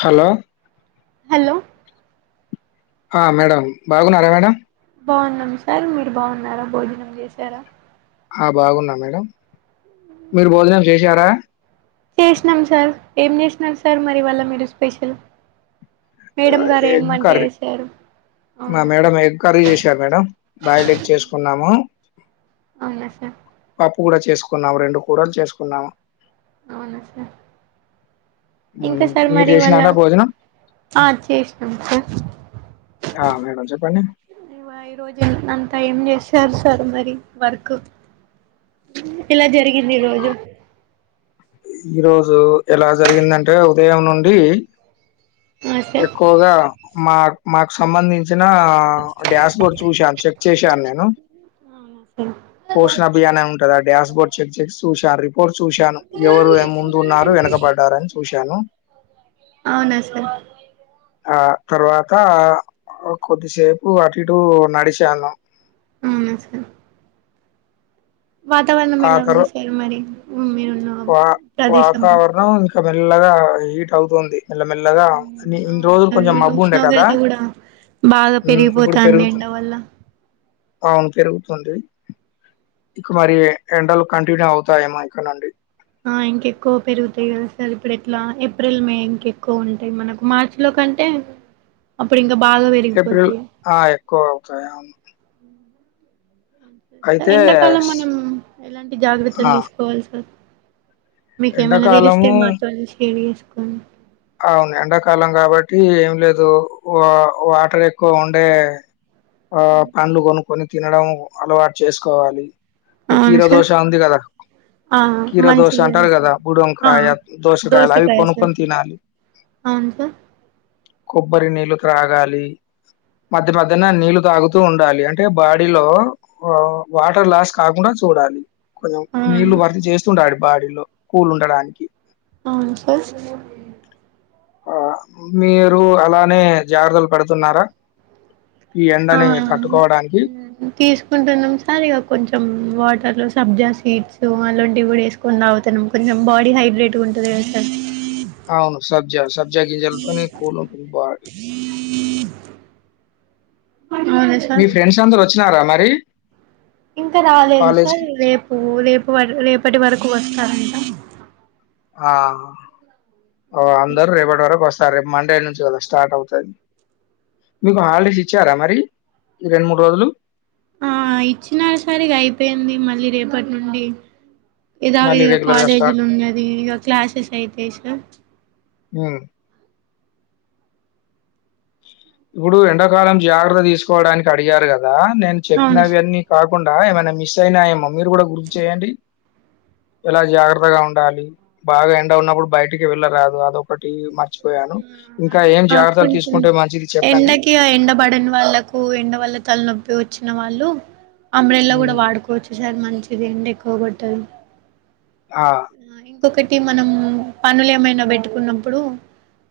Hello hello ఆ madam బాగున్నారా madam బాగున్నాం సార్ మీరు బాగున్నారా భోజనం చేసారా ఆ బాగున్నా మేడం మీరు భోజనం చేసారా చేసినాం సార్ ఏం చేసినారు సార్ మరి ఇవాలా మీరు స్పెషల్ మేడం గారు ఎగ్ ఏమమంటే కర్రీ. ఎసారు మా మేడం ఎగ్ కర్రీ చేసారు మేడం బిల్డ్ ఎగ్ చేసుకున్నాము అవునా సార్ పప్పు కూడా చేసుకున్నాము రెండు కూరా చేసుకున్నాము అవునా సార్ ఇంకా సార్ మీరు మరి ఇవాళ చేసినారా భోజనం ఆ చేసినామ్ సార్ ఆ మేడం చెప్పండి ఈ రోజు అంతా ఏం చేశారు సార్ మరి వర్క్ ఇలా జరిగింది ఈ రోజు ఈ రోజు ఎలా జరిగిందంటే ఉదయం నుండి ఆ సార్ ఎక్కువగా మా మాకు సంబంధించి చ్చిన డ్యాస్ బోర్డ్ చూశాను చెక్ చేశాను నేను అవునా సార్ పోషణ అభియాన్ ఉంటందా డడాష్ బోర్డ్ చెక్ చెక్ చూశాను రిపోర్ట్ చూశాను ఎవరు ముందు ఉన్నారు వెనకబడ్డారని చూశాను అవునా సార్ ఆ తర్వాత కొద్దిసేపు అటు ఇటు నడిచాను మ్మ్ వాతావరణం ఆ ఎలా తర్వా ఉంది సార్ మరి మీరున్న వా ప్రదేశంలో వాతావరణం ఇంకా మెల్లగా హీట్ అవుతుంది మెల్లమెల్లగా అ ఇన్ని అవును రోజులు కొంచెం సార్ మబ్బు ఉండే కదా ఉష్ణోగ్రత కూడా బాగా హ్మ్ పెరిగిపోతానై ఎండ వల్ల అవున్ పెరుగుతుంది ఇక మరి ఎండలు కంటిన్యూ అవుతాయేమ ఇక నుండి ఆ ఇంకెక్కువ పెరుగుతాయి కదా సార్ ఇప్పుడు ఎట్లా ఏప్రిల్ మే ఇంకెక్కువ ఉంటాయి మనకు మార్చి లో కంటే అప్పుడి ఏప్రిల్ ఆ ఎక్కువ అవుతా అయితే ఎండాకాలం స్ మనం ఎలాంటి ఆ జాగ్రత్తలు తీసుకోవాలి సార్ మీకేమైనా ఎండాకాలము తెలిస్తే మాతో షేర్ చేసుకోని అవును ఎండాకాలం కాబట్టి ఏం లేదు వా వాటర్ ఎక్కువ ఉండే ఆ పండ్లు కొనుక్కొని తినడం అలవాటు చేసుకోవాలి ఆ అవును కీరా సార్ దోష ఉంది కదా ఆ కిరా దోస మంచిగా అంటారు కదా సార్ ఆ బుడంకా దోస కాయాల అవి కొనుకొని తినాలి అవున సార్ కొబ్బరి నీళ్ళు త్రాగాలి మధ్య మధ్యన నీళ్లు తాగుతూ ఉండాలి అంటే బాడీలో వాటర్ లాస్ కాకుండా చూడాలి కొంచెం నీళ్లు అవును భర్తీ చేస్తుండా బాడీలో కూల్ ఉండడానికి అవును సార్ ఆ మీరు అలానే జాగ్రత్తలు పడుతున్నారా ఈ ఆ ఎండని తట్టుకోవడానికి తీసుకుంటున్నాం సర్ ఇగ కొంచెం వాటా లో సబ్జా సీడ్స్ అలాంటివి కూడా వేసుకొని తాగుతన్నాం కొంచెం బాడీ హైడ్రేట్గా ఉంటుంది కదా సార్ అవును సబ్జా సబ్జా గింజాలతోనే కూల్ అ బడి అవునా మీ సార్ ఫ్రెండ్స్ అందరు వచ్చినారా మరి ఇంకా రాలేదు కాలేజ్ సార్ కి రేపు రేపు రేపటి వరకు వస్తారంట ఆ ఓ అందరు రేపటి వరకు వస్త సరేప మండే నుంచి కదా స్టార్ట్ అవుతది మీకు హాలిడేస్ ఇచ్చారా మరి ఈ రెండు మూడు రోజులు ఆ ఇచ్చిన సరిగా అయిపోయింది మళ్ళీ రేపటి నుండి ఏదా మళ్ళీ విధగా రెగ్యులర్‌గా స్టార్ట్ కాలేజీలు ఉన్నది ఇ క్లాసెస్ అయితై సార్ ఉ ఇప్పుడు ఎండాకాలం జాగ్రత్త తీసుకోవడానికి అడిగారు కదా నేను అవును సార్ చెప్పినవన్నీ కాక్ కుండా ఏమైనా మిస్ అయినాయేమో మీరు కూడా గుర్తు చేయండి ఎలా జాగ్రత్తగా ఉండాలి బాగా ఎండ ఉన్నప్పుడు బయటికి వెళ్ళరాదు అదొ ఒకటి మర్చి అ కొంచెం మంచిది చెప్పండి? ఎండకి ఎండబడని వాళ్ళకు ఎండ వాల్ల తలనొ వచ్చిన వాళ్ళు అంబ్రెల్ల కూడా హ్మ్. వాడుకోవచ్చు సార్ మంచిది ఎండ ఎక్కువ కొ ట్టదు ఆ ఇంకొకటి మనం పనులు ఏమైనా పెట్టుకున్నప్పుడు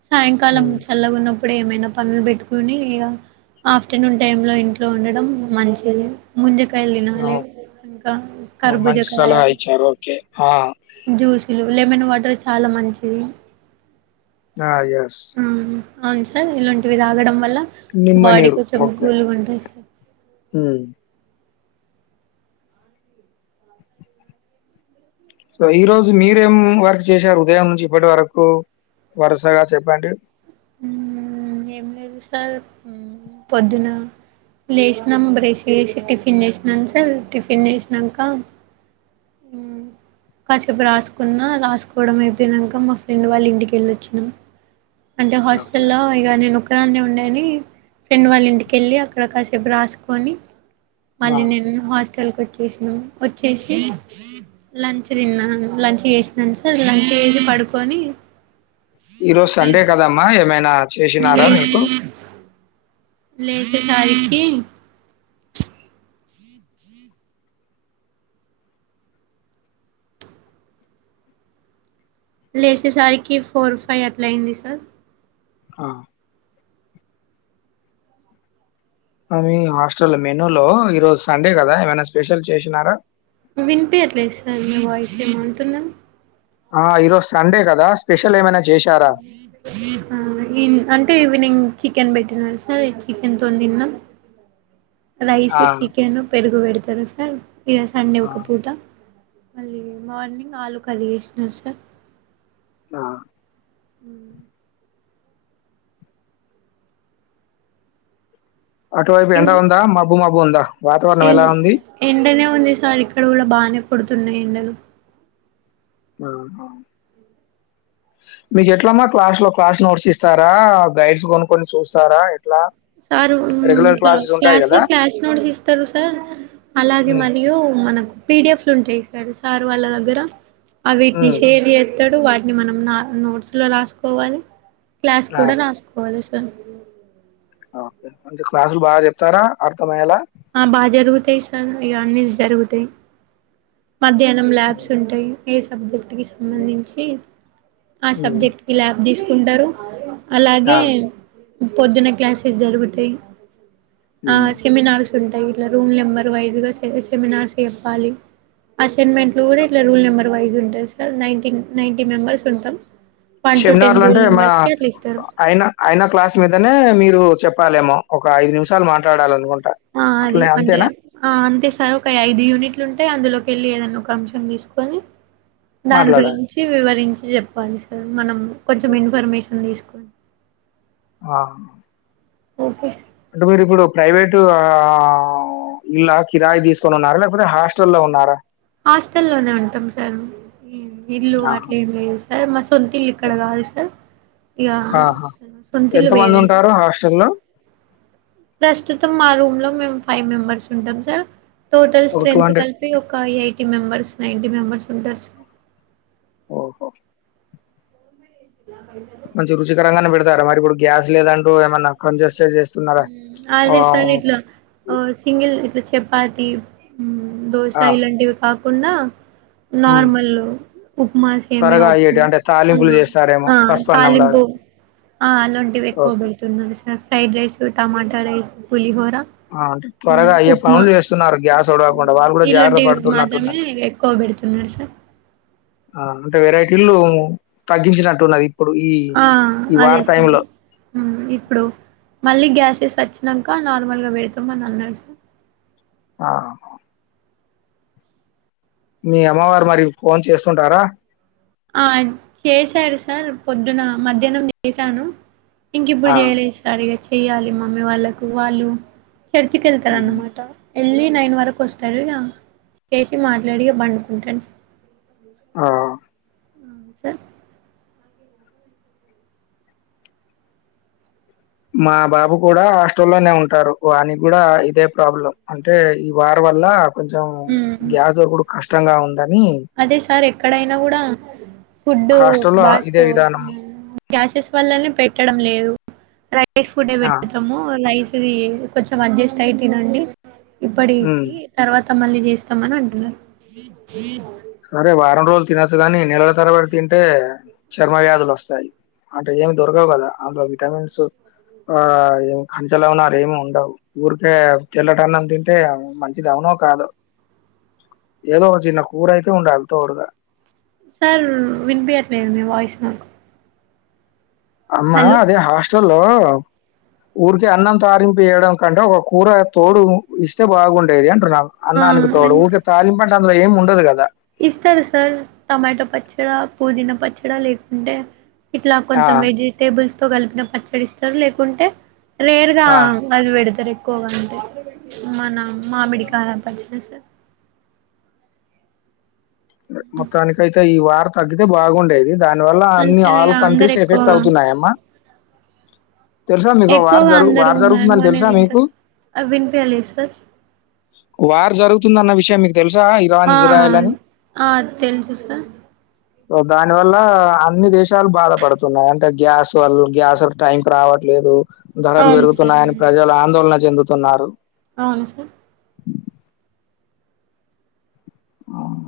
సాయంకాలం హ్మ్. చల్ల ఉన్నప్ప ఇప్పుడు ఏమైనా పనులు పెట్టుకుని ఇగ ఆఫ్టర్నూన్ టైమ్ లో ఇంట్లో ఉండడం మంచిగా లే ముంద వెళినాలె అవును. కా ఓహ్! మంచి కర్భూజకాయ సలహా ఇచ్చారు. ఓకే. ఆ! శిల్లు లెమన్ వాటర్ చాలా మంచిది. ఆ ఎస్ మ్మ్ అవును సార్ ఇలాంటివి తాగడం వల్ల నిమ్మ బాడీ కొంచం కూలు ఉంటాయి సార్ హ సో ఈ రోజు మీరేం వర్క్ చేశారు ఉదయం నుంచి ఇప్పటి వరకు వరుసగా చెప్పండి. ఏమి లేదు సార్ పొద్దున లేేసినాం బ్రేస్ వేసి టిఫిన్ జేసినాం సార్ టిఫిన్ జేసినంక [unintelligible] కాసేపు రాసుకున్నా రాసుకోవడం అయిపోయినంక మా ఫ్రెండ్ వాళ్ళ ఇంటికెళ్ళిచ్చినాం అంటే ఓకే. హాస్టల్ల్లో ఇగ నేనొక్కదాన్నే ఉండే ఫ్రెండ్ వాళ్ళ ఇంటికెళ్ళి అక్కడ కాసేపు రాసుకొని ఆ! మళ్ళీ నేను హ స్ల్కి వచ్చేసినాం వచ్చేసి లంచ్ తిన్నాను లంచ్ చేసినాను సార్ లంచ్ వేసి పడుకొని ఈ రోజు సండే కదమ్మా ఏమైనా చేసినారా మీకు లేశే సరికి లేసేసరికి ఫోర్ ఫైవ్ అట్లా అయింది సార్ ఆ మీ హాస్టల్ మెనూ లో ఈరోజు సండే కదా ఏమైనా స్పెషల్ చేసినారా వినిపియట్లేదు సార్ మీ వాయిస్ ఎమో అంటున్నార్ ఆ ఈరోజ సండే కదా స్పెషల్ ఏమైన్ అంటే నింగ్ చికెన్ పెట్టినాడు సార్ చికెన్తో తిన్నాం రైస్ ఆ! చికెను పెరుగు పెడతారు సార్ ఇగ సండే ఆ! ఒక పూట మళ్ళీ మార్నింగ్ ఆలూ కర్రీ చేసినారు సార్ ఆ [unintelligible] అటువైపు ఎండ ఉందా మబ్బు మబ్బు ఉందా వాతావరణం ఎలా ఉంది ంది సార్ ఇక్కడ కూడా బాగానే పడుతున్నాయి ఎండలు [inaudible] మీకు ఎట్లమ్మా క్లాస్ లో క్లాస్ నోట్స్ ఇస్తారా గైడ్స్ కొనుక్కని చూస్తారా ఎట్లా సార్ రెగ్యులర్ ఇట్లా క్లాసెస్ ఉంటాయి క్లాస్ లో గదా! క్లాస్ నోడిస్ ఇస్తారు సార్ అలాగే హ్మ్. మరియు మనకు పీడిఎఫ్ లు ఉంటాయి సారు సార్ వాళ్ళ దగ్గర ఆ వీటిని హ్మ్. షేర్ చే తడు వాటిని మనం నోట్స్ లో రాసుకోవాలి క్లాస్ ఆ! కూడా రాసుకోవాలి సార్ [inaudible] కే అంటే క్లాసులు బాగా చెప్తారా అర్థమయ్యేలా ఆ బాగా జరుగుతాయి సార్ ఇగ జరుగుతాయి మధ్యాహ్నం ల్యాబ్స్ ఉంటాయి ఏ సబ్జెక్ట్ కి హ్మ్. సంబంధించి ఆ హ్మ్. సబ్జెక్ట్ కి ల్యాబ్ తీసుకుంటారు ఆ! అలాగే పొద్దున క్లాసెస్ జరుగుతాయి ఆ హ్మ్. సెమినార్స్ ఉంటాయి ఇట్లా రూల్ నెంబర్ వైజ్ గా సెమినార్స్ చెప్పాలి అసైన్మెంట్ లో గూడా ఇట్ల రూల్ నెంబర్ వైజ్ ఉంటంది సార్ నైన్టిన్ నైన్టి మెంబర్స్ ఉంటం. షెమినార్లు అంటే మా అయినా అయినా క్లాస్ మీదనే మీరూ చెప్పాలేమో ఒక ఐదు నిమిషాలు మాట్లాడాలి అనుకున్ ఆ అది అంటే ఆ అంతే సార్ ఒక ఐదు యూనిట్లు ఉంటాయి అందులో ఎళ్ళి ఏదన్న ఒక అంశం తీసుకొని దాని మాట్లాడాలి. గురించి వివరించి చెప్పాలి సార్ మనం కొంచెం ఓహ్! ఇన్ఫర్మేషన్ తీసుకు అ ఆ ఓకే సార్. అంటే మీరి ఇప్పుడు ప్రైవేటు ఆ ఇల్లా కిరాయి తీసుకొని ఉన్నారా లేకపోతే హాస్టల్లో ఉన్నారా హాస్టల్లోనే ఉంటాం సర్ ఇల్లు ఆహా! అట్లేం లేదు సార్ మా సొంత ఇల్లు ఇక్కడ గాదు సార్ ఇయా ఆహా! సొంతిల్లు వేరే ఎంతమందుంటారు హాస్టల్‌లో? ప్రస్తుతం మా రూమ్ లో మేం ఫైవ్ మెంబర్స్ ఉంటాం సార్ టోటల్ ఒక స్ట్రెంత్ కలిపి ఒక ఎయిటీ మెంబెర్స్ నైన్టీ మెంబర్స్ ఉంటారు సార్ ఓహో మంచి రుచికరంగానే పెడతారా మరి ఇప్పుడు గ్యాస్ లేదంటూ ఏమన్నా కొన్ జేస్ ఆల్రే సార్ ఇట్లా సింగిల్ ఇట్ల చెప్ అదీ దోశ ఆ! ఇలాంటివి కాకుండా హ్మ్. నార్మల్ ఉప్మా సేమ్యా త్వరగా అయ్యేటి ఉప్మా అంటే తాలింపులు చేస్తారేమో ఆ పసుపన్నంలాగా. తాలింపు ఆ అలాంటివి ఎక్కువ ఓకే. పెడుతున్నారు sir fried rice tomato rice పులిహోర ఆ! అంటే ఆ త్వరగా అయ్యే ఉప్మా పనులు చేస్తున్నారు గ్యాస్ ఒడవకుండా. వాళ్ళు కూడా జాగ్రత్త ఇలోంటివి మాత్రమే పడుతున్నట్టున్నది. ఎక్కువ బెడుతున్నాడు సార్ ఆ అంటే వెరైటీలు తగ్గించినట్టున్నది ఇప్పుడు ఈ, ఆ ఈ అదే వార్ సార్ టైంలో. అ ఇప్పుడు మళ్ళీ గ్యాస్ ఇస్ వచ్చినంక నార్మల్ గా పెడతమని అన్నారు స ఆ ను మీ అమ్మవారు మరి ఫోన్ చేస్తుంటారా ఆ చేశాడు సార్ పొద్దున మధ్యాహ్నం చేసాను ఇంకిప్పుడు ఆ! చేయలేదు సరిగా చెయ్యాలి మమ్మీ వాళ్ళకు వాళ్ళు చర్చికి హ్మ్. ఎళ్తారన్నమాట ఎళ్ళి నైన్ వరకు ఒస్తారు ఇగ చేసి మాట్లాడి ఇగ బండుకుంటను ఆ సర్ మా బాబు కూడా హాస్టల్లోనే ఉంటారు వానికి కూడా ఇదే ప్రాబ్లం అంటే ఈ వారి వల్ల కొంచెం హ్మ్. గ్యాస్ ఒకుడు కష్టంగా ఉందని అదే సార్ ఎక్కడైనా కూడా ఫుడ్డు హాస్టల్‌లో బా ఇదే స్టవ్ విధానం. [inaudible] గ్యాసెస్ వల్లనే పెట్టడం లేదు రైస్ ఫుడ్ ఆ! పెట్టతాము రైస్ ఇదీ కొంచెం అడ్జెస్ట్ అయి తినండి హ్మ్. ఇప్పడికి తర్వాత త మళ్ళి చేస్తామని అంటున్నారు సరే వారం రోజులు తినొచ్చు గాని నెలల తరవడి తింటే చర్మ వ్యాధులు వస్తాయి అంటే ఏమి దొరకవు గదా అందులో విటమిన్స్ ఆ ఏమి ఖంచలు [unintelligible] ఏమి ఉండవు ఊరికే తెల్లటనం తింటే మంచిది అవును మో కాదో ఏదో ఓ చిన్న కూరయితే ఉండాలి తోడుగా నా అమ్మా అదే హాస్టల్లో ఊరికే అన్నం తారింపు ఏయడం కంటే ఒక కూర తోడు ఇస్తే బాగుండేది అ అంటున్నా అన్ననికి తోడు అంటే ఊకే తాలింపంటే అందులో ఏమి ఉండదు గదా ఇస్తారు సార్ టమాటా పచ్చడ పుదీనా పచ్చడ లేకుంటే ఇట్లా ఆ కొంచెం వెజిటేబుల్స్ తో కలిపిన పచ్చడిస్తారు లేకుంటే రేర్ గా ఆ అది పెడతారు ఎక్కువగా అంటే మన మామిడి కాయా పచ్చిన సర్ మొత్తానికైతే ఈ వార్ తగ్గితే బాగుండేది దాని వల్ల అన్ని అంటే ఇగ ఆల్ అందరు కంట్రీస్ ఎఫెక్ట్ ఎక్కువగా అవుతున్నాయమ్మా తెలుసా మీకు వార్ ఎక్కువగా జరుగు అందరూ వార్ జరుగుతుందని మ్యాంగోనే తెలుసా మీకు తింటారు. ఆ వినిపియలేదు సార్. వార్ జరుగుతుందన్న విషయం మీకు తెలుసా ఇరాన్ ఆ! ఇజ్రాయల్ అని ఆ తెలుసు సర్ దాని వల్ల అన్ని దేశాలు బాధ పడుతున్నాయి అంటే గ్యాస్ వల్ల గ్యాస్ టైంకి రావట్లేదు ధరలు అవును సార్ పెరుగుతున్నాయని అవును. ప్రజలు ఆందోళన చెందుతున్నారు అవును సార్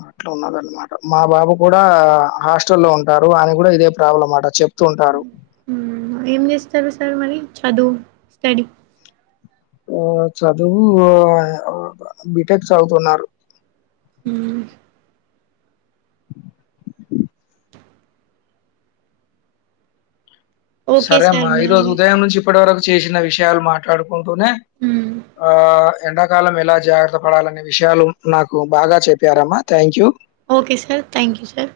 అట్లా ఉన్నదన్నమాట మా బాబు కూడా హాస్టల్లో ఉంటారు అని కూడా ఇదే ప్రాబ్లం అట చే ప్తుంటారూ హ్మ్. ఏం చేస్తారు సార్ మరి చదువు స్టడీ ఊ చదువు బీటెక్ చదువుతున్నారు హూ ఓకే సరే అమ్మా సార్ ఈ రోజు మరి. ఉదయం నుంచి ఇప్పటి వరకు చేసిన విషయాలు మాట్లాడుకు కుంటూనే ఆ ఎండాకాలం ఎలా జాగ్రత్త పడాలనే విషయాలు నాకు బాగా చెప్పారమ్మా thank you okay sir thank you sir